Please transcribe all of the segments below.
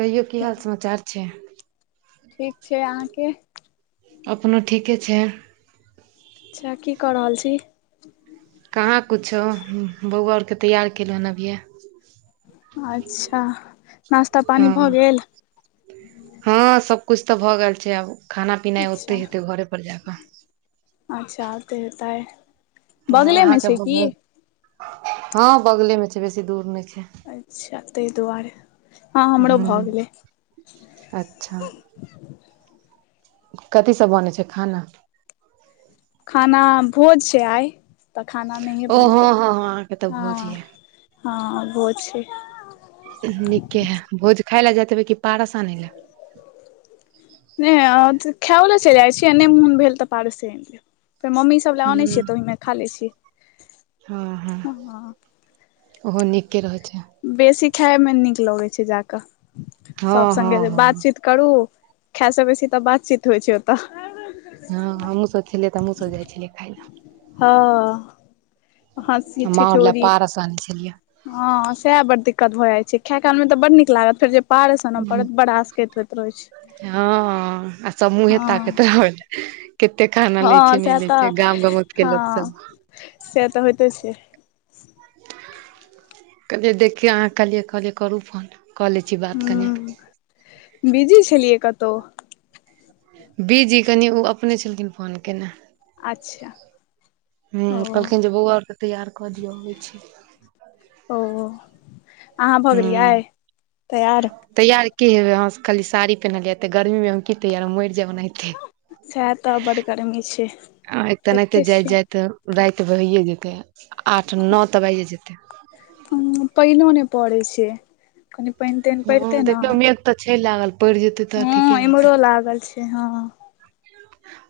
कहियो की हाल समाचार छै? ठीक छै अहाँके? अपनो ठीके छै। अच्छा की कऽ रहल छी। कहाँ कुछो, बौआ औरके तैयार केलहुहन अभिये। अच्छा नास्ता पानी भऽ हँ गेल? हँ सबकुछ तऽ भऽ गैल छै आब खाना-पीनाई अच्छा ओतै हेतै घरे पर जा कऽ। अच्छा ओतै हेतै। हँ बगले में अहाँके छै भऽ की? गेल हँ बगले में छै बेसी दूर नैय छै। अच्छा तय दुआरे हँ हमरो हूँ भऽ गेलै। अच्छा। कथी सब बनै छै खाना? खाना भोज छै आइ। तऽ खाना नहिए ओ हँ बनतै हँ हँ अहाँके तऽ हँ भोज यै। हँ भोज छै। नीके है। भोज खाइ लए जाइत हेबै कि पारस आनय लए? नैय अथ खेएओ लै चइल जाइ छीयै नैय मुन भेल तऽ पारसे अइन लेब फेर मम्मी स सब लै अनय हूँ छियै तऽ ओहिमे खा लै छी। हँ हँ ओहो नीके रहय छै। बेसी खेए में नीक लगै छै जाकऽ सब हँ हँ संगे हँ बात-चीत करू खेए स बेसी तऽ बातचीत होइ छै ओतऽ। हँ हमहूँसब खेलियै तऽ हमहूँसब जाइ छेलियै खाय लए। हँ हँसी माउर लए ठिठोरी। पारस आनै छलियै हँ सएह बड दिक्कत भऽ जाइ छै खै काल में तऽ बड नीक लागत फेर जे पार सन हूं पड़त बड आसकैत होइत रहै छै हँ आ सब मुहें ताकैत हँ रहत। केत्ते खाना लै हँ छै नै सएह लै तऽ छै गाम-गमक के लोक हँ सब से तऽ होइते छै। कहलियै देखी अहाँ कहलियै कहलियै करू फोन कऽ लै छी बात कनि। बीजी छेलियै कत्तौ। बीजी कनि उ अपने छलखिन फोन केने। आच्छा। हूं कहलखिन जे बौआ और के तैयार कऽ दियौ अबय छी। ओ अहाँ भऽ हूँ गेलियै तैयार? तैयार की हेबय हमसऽ खाली साड़ी पेन्हलियै अते गर्मीमे हम की तैयार मइर जैब ओनाहिते। सएह तऽ बड गर्मी छै आइ तऽ एनाहिते देखते छियै जाइत-जाइत राइत भ‌ऽये जेतय आठ न तऽ बाइजे जेतय। ऊं पइनो नैय पड़ै छै कनि पइन-तइन हँ पैड़तै न। देखियौ मेघ तऽ छै लागल पइड़ जेतै तऽ ठीके रहतै। इम्हरो लागल छै हँ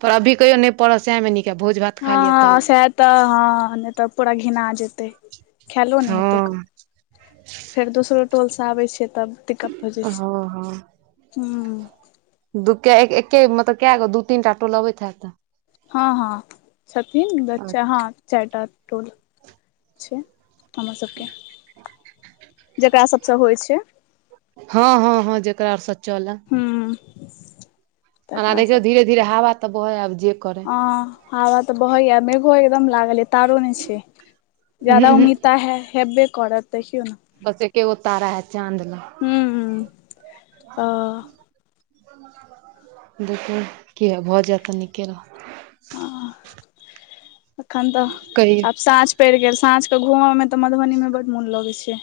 पर अभी कहियौ नैय पड़ऽ सेहै में नीक। य भोज भात हँ खा लिअ हँ तब सैह तऽ हँ नैय तऽ पूरा घिना जेतय। खैलो नैय हेतै कऽ। हँ फेर दोसरो टोल स आबय छै तब दिक्कत भऽ जाइ हँ छै हूं। दूके एक्के-एक्के मतलब कए गो दू तीनटा टोल अबैत हैत तऽ? हँ हँ छथिन द चा हाँ चाइटा टोल छै। हमर सबके जकरा सबसऽ होइ छै। हँ हँ हँ जेकरा आरसँ चलल। हूं। अना देखियौ धीर-धीरे हावा तऽ बहय आब जे कर हँ हावा तऽ बहय या मेघो एकदम लागल अय तारो नै छै उहूं ज्यादा उहूं उम्मीद तऽ आइ है हेब्बे करत देखियौ न। बस एक्केगो तारा है चाँद लग। हूं, हूं अ। देखू, किये भऽ जायत त निके रहत। अखन तऽ कहियौ आब साँझ पड़ि गेल, साँझ क घूमऽ में तऽ मधुबनी में बड्ड मोन लगय छै।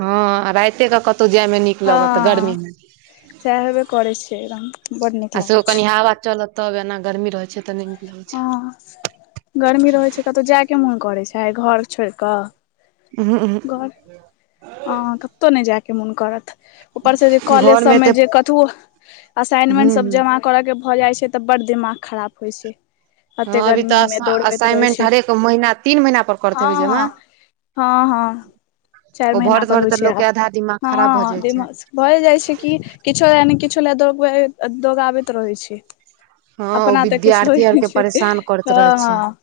हँ, आ राइते के कतहु जायमें निक। लगत हँ गर्मी में सएह हेबे करै छै एकदम बड नीक आ सेहो लागै कनि छै हावा चलत। तब एना गर्मी रहय छै तऽ नइ निक लगय छै। हँ गर्मी रहैत छै कतहु जायके मोन करैत छै, घर छोड़ि कऽ। उहूं, ऊहूं। हं, कतहु नहि जायके मोन करत। उपर से जे कॉलेज सभ घरमे में तऽ जे कथुउ, असाइनमेंट हूँ सभ हूँ जमा। करय के भऽ जाइ छै तऽ बड्ड दिमाग खराब होइ छै। कते हँ अभी गर्मी तऽ मे दौड़बैत रहै असाइनमेंट छै, हरेक महीना तीन महीना पर करैत हँ हेबै जमा हँ। हँ हँ। चारि ओ महीना भरैत पर होइ भरैत छै लोक के आब, आधा दिमाग खराब भऽ हँ जाइ छै भए जाइ छै कि। किछो ले ने किछो ले, दौड़ दौड़ाबैत रहै छै। हँ ओ अपना तऽ किछ होइ विद्यार्थी आर नहि के छै, परेशान करैत रहे हँ छै हँ।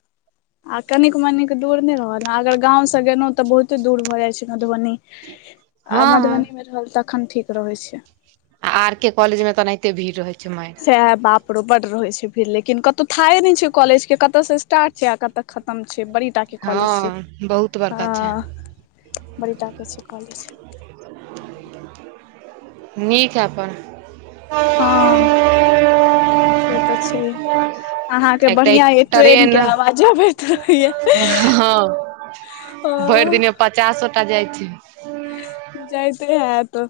आ कनिक-मनिक दूर नहि रहल आ, अगर गाँवसँ गेलउ तऽ बहुते दूर भऽ जाइ छै मधुबनी। आ हँ हँ मधुबनी में रहल तखन ठीक रहै छै। आ आर के कॉलेज में तऽ अनाहिते भीड़ रहैत छै माइन। सैहे बाप रो, बड्ड रहे छै भीड़ लेकिन कतौ थाहै ने छै कॉलेज के कत्त से स्टारट छै आ कत्त। खतम छै, बड़ी टा के कॉलेज छै हँ बहुत बड़का छै हँ। बड़ी टाकै छै कॉलेज। नीक है अपन। हँ से तऽ छै। अहाँके एक तऽ बढ़िया ये ट्रेन के आवाजो आबेैत रहये। हँ भरि दिन पचासों टा जाइ छै। जाइते हैत।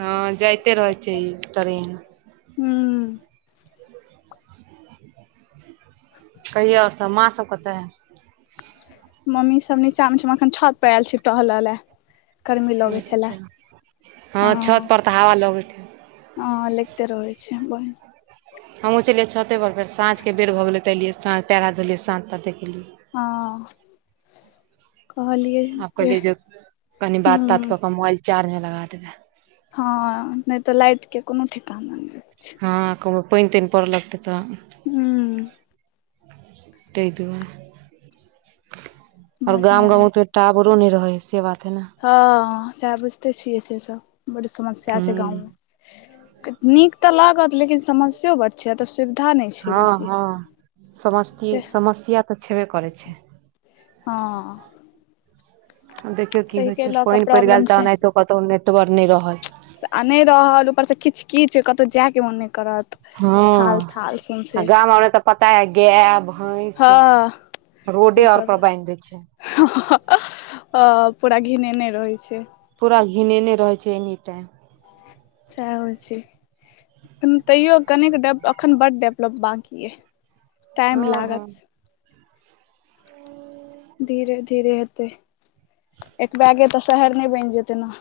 हँ जाइते रहै छिय ई ट्रेन। हूं। कहियौ आओर सभ माँ सभ कतऽ। मम्मी सब नीचा में छै, हम एखन छत पर ऐल छी टहलऽ ले। अच्छा, हँ छत पर तऽ हवा लगत। ह लगते रहै छै ब। हमहूँ छलियै छते पर फेर साँझके बेर भऽ गेलै तऽ एलियै साँझ पैर-हाथ धोलियै साझ त देखलियै। हँ। आब कहलिए जे, कनि बात-तात हूं कऽ क मोबाइल चार्ज में लगा देबै। हँ नहि तऽ लाइट के कोनो ठेकाना नइ। हँ कहु पइन-तइन पड़ऽ लगतय तऽ। हूँ। तय दुआर आओर बढ़िया गाम अइ गाँव त। टावरो नइ रहै हय से बात है न। हँ सेह बुझिते छियै से सब, बड्ड समस्या छै हुँ गाँवमें क। नीक तऽ लागत लेकिन समस्यो बड़ छै अतऽ सु। हँ हँ समती से समस्या तऽ छेबे करै छै। हँ। देखियौ की होइ ताहिके छै, लऽ कऽ पाइन पड़ि प्रॉब्लम गेल छै तऽ, ओनाहितो कतहु नेटवर्क नहि रहल। आ नहि रहल, ऊपरसँ किच- किच कतहु जायके मोन नहि करत। हँ, थाल थाल आ सौंसे गाम आरमे तऽ पता है, गाय, भैंस। हँ रोडे आओर पर बाहिन दे छै। हँ पूरा घिनेने रहै छै। पूरा घिनेने रहै छै, एनी टाइम। सेहे होय छै। तैयो कनिक डेव अखन बड्ड डेवलप बाकी य, टाइम लागत। आ। धीरे- धीरे हेतै, एकबैगे तऽ शहर नहि बनि जेते न।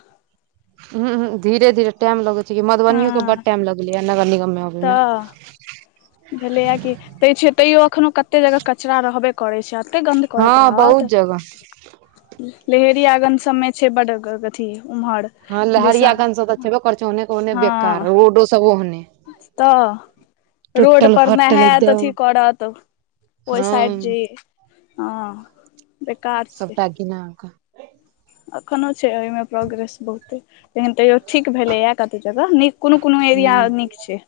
हँ, धीरे -धीरे टाइम लगे छै कि, मधुबनीयो के बड टाइम लगले ये नगर निगम मे आबेमे। भेलैया कि, तैयो अखनो कते जगह कचरा रहबे करै छै। ऐते गन्ध हँ करेत बहुत रहत। जगह लहेरियागंज सबमें छै बड ग अथी, उम्हर! हँ, ल दिसन हरियाागञंज सब तऽ छेबे करै छै, ओहने के ओहने हँ बेकार, रोडो सब ओहने। तऽ। रोड टुटल पर फटल नहैत, अथी एकदम करत, ओहि हँ साइड जे हां सबटा गिना क एखनो छै, ओहिमे प्रोग्रेस बहुते लेकिन तैयो ठीक भेलैएा कते जगह, नय कोनो -कोनो एरिया हूँ नीक छै।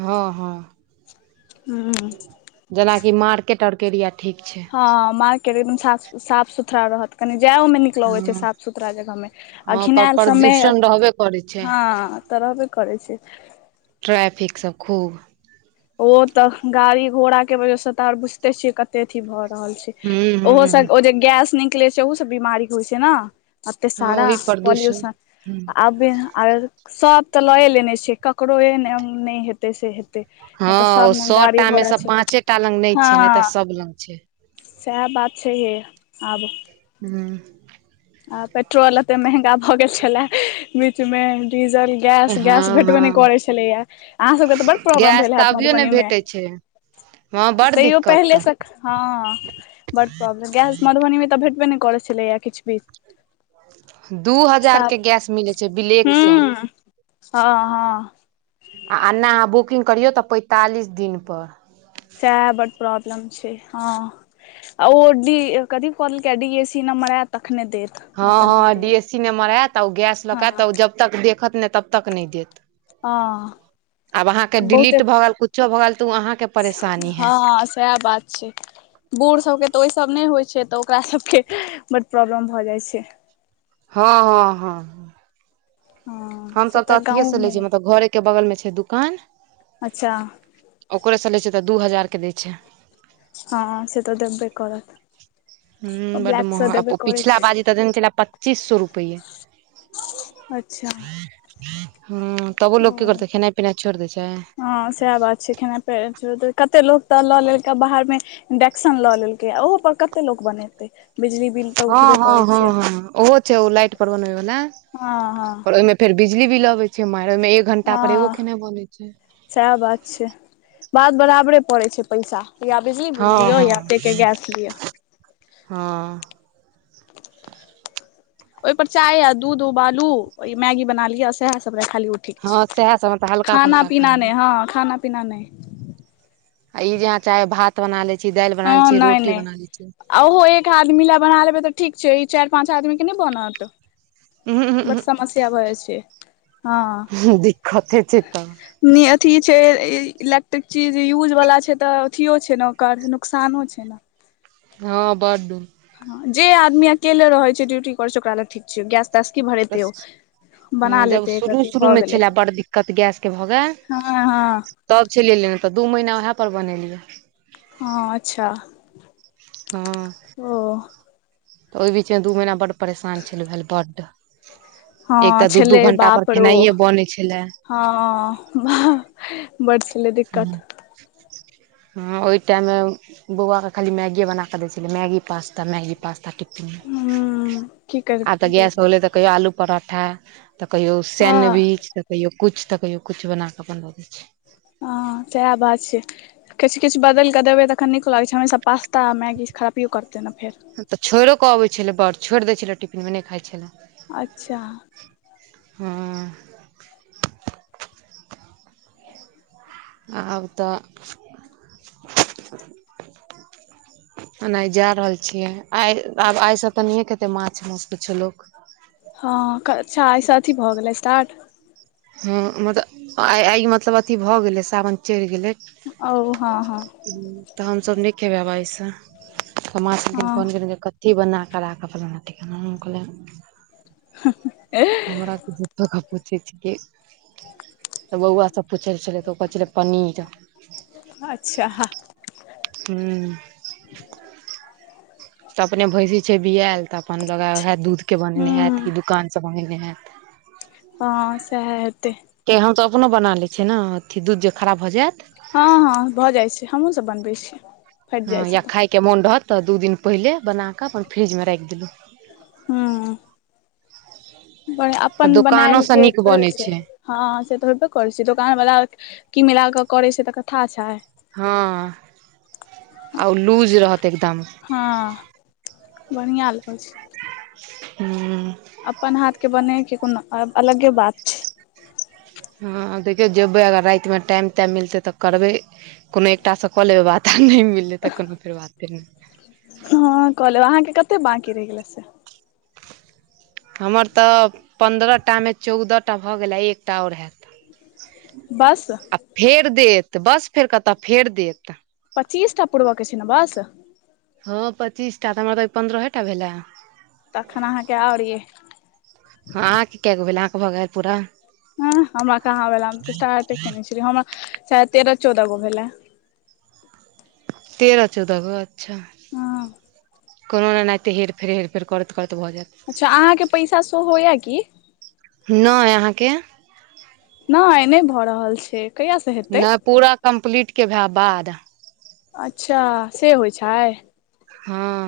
हँ -हँ। हूं। जेनाकि मार्केट और के एरिया ठीक छै। ह मार्केट एकदम साफ साफ सुथड़ा रहत, कनि जायो मे निक लगै छै, हँ साफ -सुथरा जगहमे, आ हँ पर घिनायल सम में प्रदूषण रहबे करै छै हँ, तऽ रहबे करै छै। ट्रैफिक सब खूब। ओ तऽ गाड़ी घोड़ा के वजह से त, आर बूझते ते छियै कते अथी भऽ रहल छै, हूँ ओहो हूँ से ओ जे गैस नि निकले छै, अहु से बीमारी होइ छै न। अते हँ सारा ओहि प्रदूषण पॉल्युशन, आबे आ सब तऽ लए लेने छै, क ककरो एहन नय हेतै, से हेतै। नहि तऽ हँ, ओ सब ने गाड़ी सएटा मे घोड़ा से छै पाँंचे टा लग नय हँ छै, नय तऽ सब लग छै। सएह बात छै हे, आब। हूं। आ पेट्रोल एते महंगा भऽ गेल छलै, बीच मे डीजल। गैस, गैस हँ भेटबे हँ नय करै छलैया, अहाँ सबके तऽ बड प्रॉब्लम गैस भेल तऽ हैत अभियो नहि मधुबनी मे? भेटै छै हँ बड़ तैयो दिक्कत पहिले स तऽ हँ, बड प्रॉब्लम, गैस मधुबनी मे तऽ भेटबे नय करै छलैएा, किछ भी। दू हजार साफ के गैस मिलै छै, बिलेकसँ। हूँ हँ- हँ। आ एना अहाँ बुकिंग करियौ तऽ, पैंतालिस दिनपर। सएह बड प्रॉब्लम छै, हँ। आ ओ डी कथी क देलकै, यै डी ए सी नम्बर ऐत तखने देत। नहि हँ तऽ नहि हँ डी देत एस सी नम्बर ऐत तऽ ओ गैस लक हँ ऐत तऽ ओ जब तक देखत नय तब तक नय देत। हं आब अहाँके बहुते, डिलीट भऽ गेल कुछो भऽ गेल तऽ ओ अहाँके परेशानी है हँ सैह बात। छी, बूढ़ सभके तऽ ओयसभ नय होइ छै तऽ ओकरा सभके बड्ड प्रॉब्लम भऽ जाइ छै। हँ- हँ- हँ- हँ से हमसभ तऽ अथिए से लै गाँवमे छी मतलब घरेके बगल मे छै दुकान अच्छा। ओकरे से लै छै तऽ दू हजार के दै छै। हँ सेत देब्बे करत। हूं बड्ड ब्लैक सँ महग अ देबे ओ करै पिछला छै बाजी त देने छलै पच्चीस सौ रुपए। अच्छा। हूं तबु लोक की ओ करतै खेनाइ पिनाइ छोइड़ देै छै। हँ सैह बात छै खेना- कत्ते लोक त ल लेलकै बाहर में इडेक्शन ल लेलकैयै ओ ऊहो पर कत्ते लोक बनेतय? बिजली बिल तऽ उठबे हँ- हँ करै -हँ छै -हँ ओहो छै ओ लाइट पर बनबैबला हँ हँ पर ओयमे फेर बिजली बिल लगै छै माइर, ओयमे एक घंटा पर एग्गो खनाय बनै छै। सैह बात छै। बात बराबरे पड़ै छै पैसा। या बिजली हँ बिल दियौ या तइके गैस लिअ। हं- ओय पर चाय आ दूध उबालू, ओइ मैगी बना लिय सैह सब लैऽखाली उ ठीक छै, हँ सएह सब मतलब हल्का खाना फल्का -पीना नय हँ खाना -पीना नय। आ ई जे अहां चाहबय भात बना लै छी, दाइल बना हँ लै छी, नहि रोटी नहि बना लय छी आ ओहो एक आदमी लय बना लेबै तऽ ठीक छै। ई चाइर पाँच आदमी के नय बनत। उहूं बड्ड उहूं समस्या भ जाइ छै। उहूं दिक्कते छै तऽ नै अथी छै, ए -इलेक्ट्रिक चीज यूजवला छै तऽ अथियो छै ने ओकर नुकसानो छै ने। हँ बड्ड। हं जे आदमी अकेले रहै छै, ड्यूटी करै छै, ओकरा लए ठीक छै, गैस -तैस की भरेतय ओ। हँ बना जब लेतै एक शुरू रती -शुरू भऽ मे गेलै छलै, बड़ दिक्कत गैस के भऽ गैऽल हँ हँ तब छलियै लेने, तऽ दू महीना वैह पर बनेलियै। हँ अच्छा। हँ। ओ- तऽ ओय बीचमे दू महिना बड्ड परेशान छलउ भेल बड्ड हँ एक तऽ दू -दू छलै घंटा पर बाप रौ खेनाइये बनैय छेले। हँ बाह, बड्ड छलैयै दिक्कत। हँ ओय टाइममे बौआके खाली मैगीए बना कऽ दै छलै। मैगी -पास्ता, मैगी -पास्ता टिप- ह की आ तेऽ करबै गैस होलय तऽ कहियौ आलू पराठा तऽ कहियो हँ सैंनविच तऽ कहियो कुछ तऽ कहियो कुछ बना कऽ अपन दऽ दै छी। हँ सैह बात छै। किछ- किछ बदैलऽ क देबै तऽखन निक लगै छै। हमेशा पास्ता आ मैगी खरापियो करतै ने फेर। हंतऽ छोइड़ो कऽ अबै छलै बड़, छोइड़ दै छलै टिफिन मे, नय खा छलै। अच्छा। हँ। आब तऽ [inaudible] एना आय जा रहल छिय, आइ आब आइ स त नहि खेतै माछ माउस कुछो लोक हँ अच्छा, आय स अथी भऽ गेलै स्टार्ट हँ मतलब आइ -आइ मतलब अथी भऽ गेलै, सावन चढ़ि गेलै। ओ हँ- हँ तऽ हम सभ न खेबै आब आय स, मां छेलखिन हँ फोन केने जे कत थी बना क राखब, फलाना ठिकाना हम कहलियन [unintelligible] हमरा की झुठोके पुछै छि की। तऽ बौआ सब पुछ लै छलय, तऽ ओ कहै छलै पनीरऽ अच्छा हूँ तऽ अपने भैँसी छै बिऐल, तऽ अपन लगे उहे दूध के बनेने ह्म हैत, कि दोकान स मंगेने हेत। हँ सेहे हेतै। के हम सब अपनो बना ले छियै न, अथी दूध जे खराब भ जेत। हँ- हँ भऽ जाइ छै, हमहुँ सब बनबै छीय। हँ या खायके मन रहत तऽ, दू दिन पहिले बना कऽ अपन फ्रिज मे राखि देलहुँ। हँ बढ़िया तऽ अपन बनेल दोकानोसँ के नीक थोड़े होय बनै छै। हँ से तऽ होेबे करै छै, दोकान बला की मिला क करे छै, तकर थाह छय। हँ आ ओ लूज रहत एकदम हँ बढ़िया लगै छै। हूं अपन हाथ के बनेैके, कोनो अलगे बात छै। [inaudible] हँ देखियौ जेबै अगर राति में, टाइम -टाइम मिलतै तऽ करबै। कोनो एकटासँ कऽ लेबै बात, आ नहि मिललय तऽ कोनो फेर बात नहि। हुं हँ क लेब, अहाँ के कते बांकी रहि गेलै से। हमर तऽ पन्द्रहटा में चौदहटा भऽ गेलै, एकटा और हैत। बस आ फेर देत, बस फेर कतऽ, फेर देत पचीसटा पुरब के छै ने बस। हँ पचीस टा, तऽ हमरा तऽ आय पन्द्रहे टा भेले। तखन अहाँके और अय। हँ अहांके के गो भेल, अहां के भऽ गेल पूरा। ऐंह हमरा कहाँ भेला हम त स्टार्टे केने छलये, हमरा शायद तेरह चौदह गो भेले। तेरह चौदह गो अच्छा। हँ कोनो ने एनाहिते हेर -फेर हेर- फेर करैत -करैत भऽ जेत। अच्छा अहाँ के पैसा शो हो या की। नहि अहाँके। नहि -नहि भऽ रहल छै। कहियासँ हेतै नय पूरा कम्प्लीट के भे बाद अच्छा से होइ छै। हँ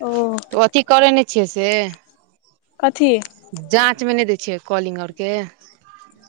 ओ तऽ अथी करै नहि छियै से। कथी जाँचमे नै दै छियै कॉलिंग आरके।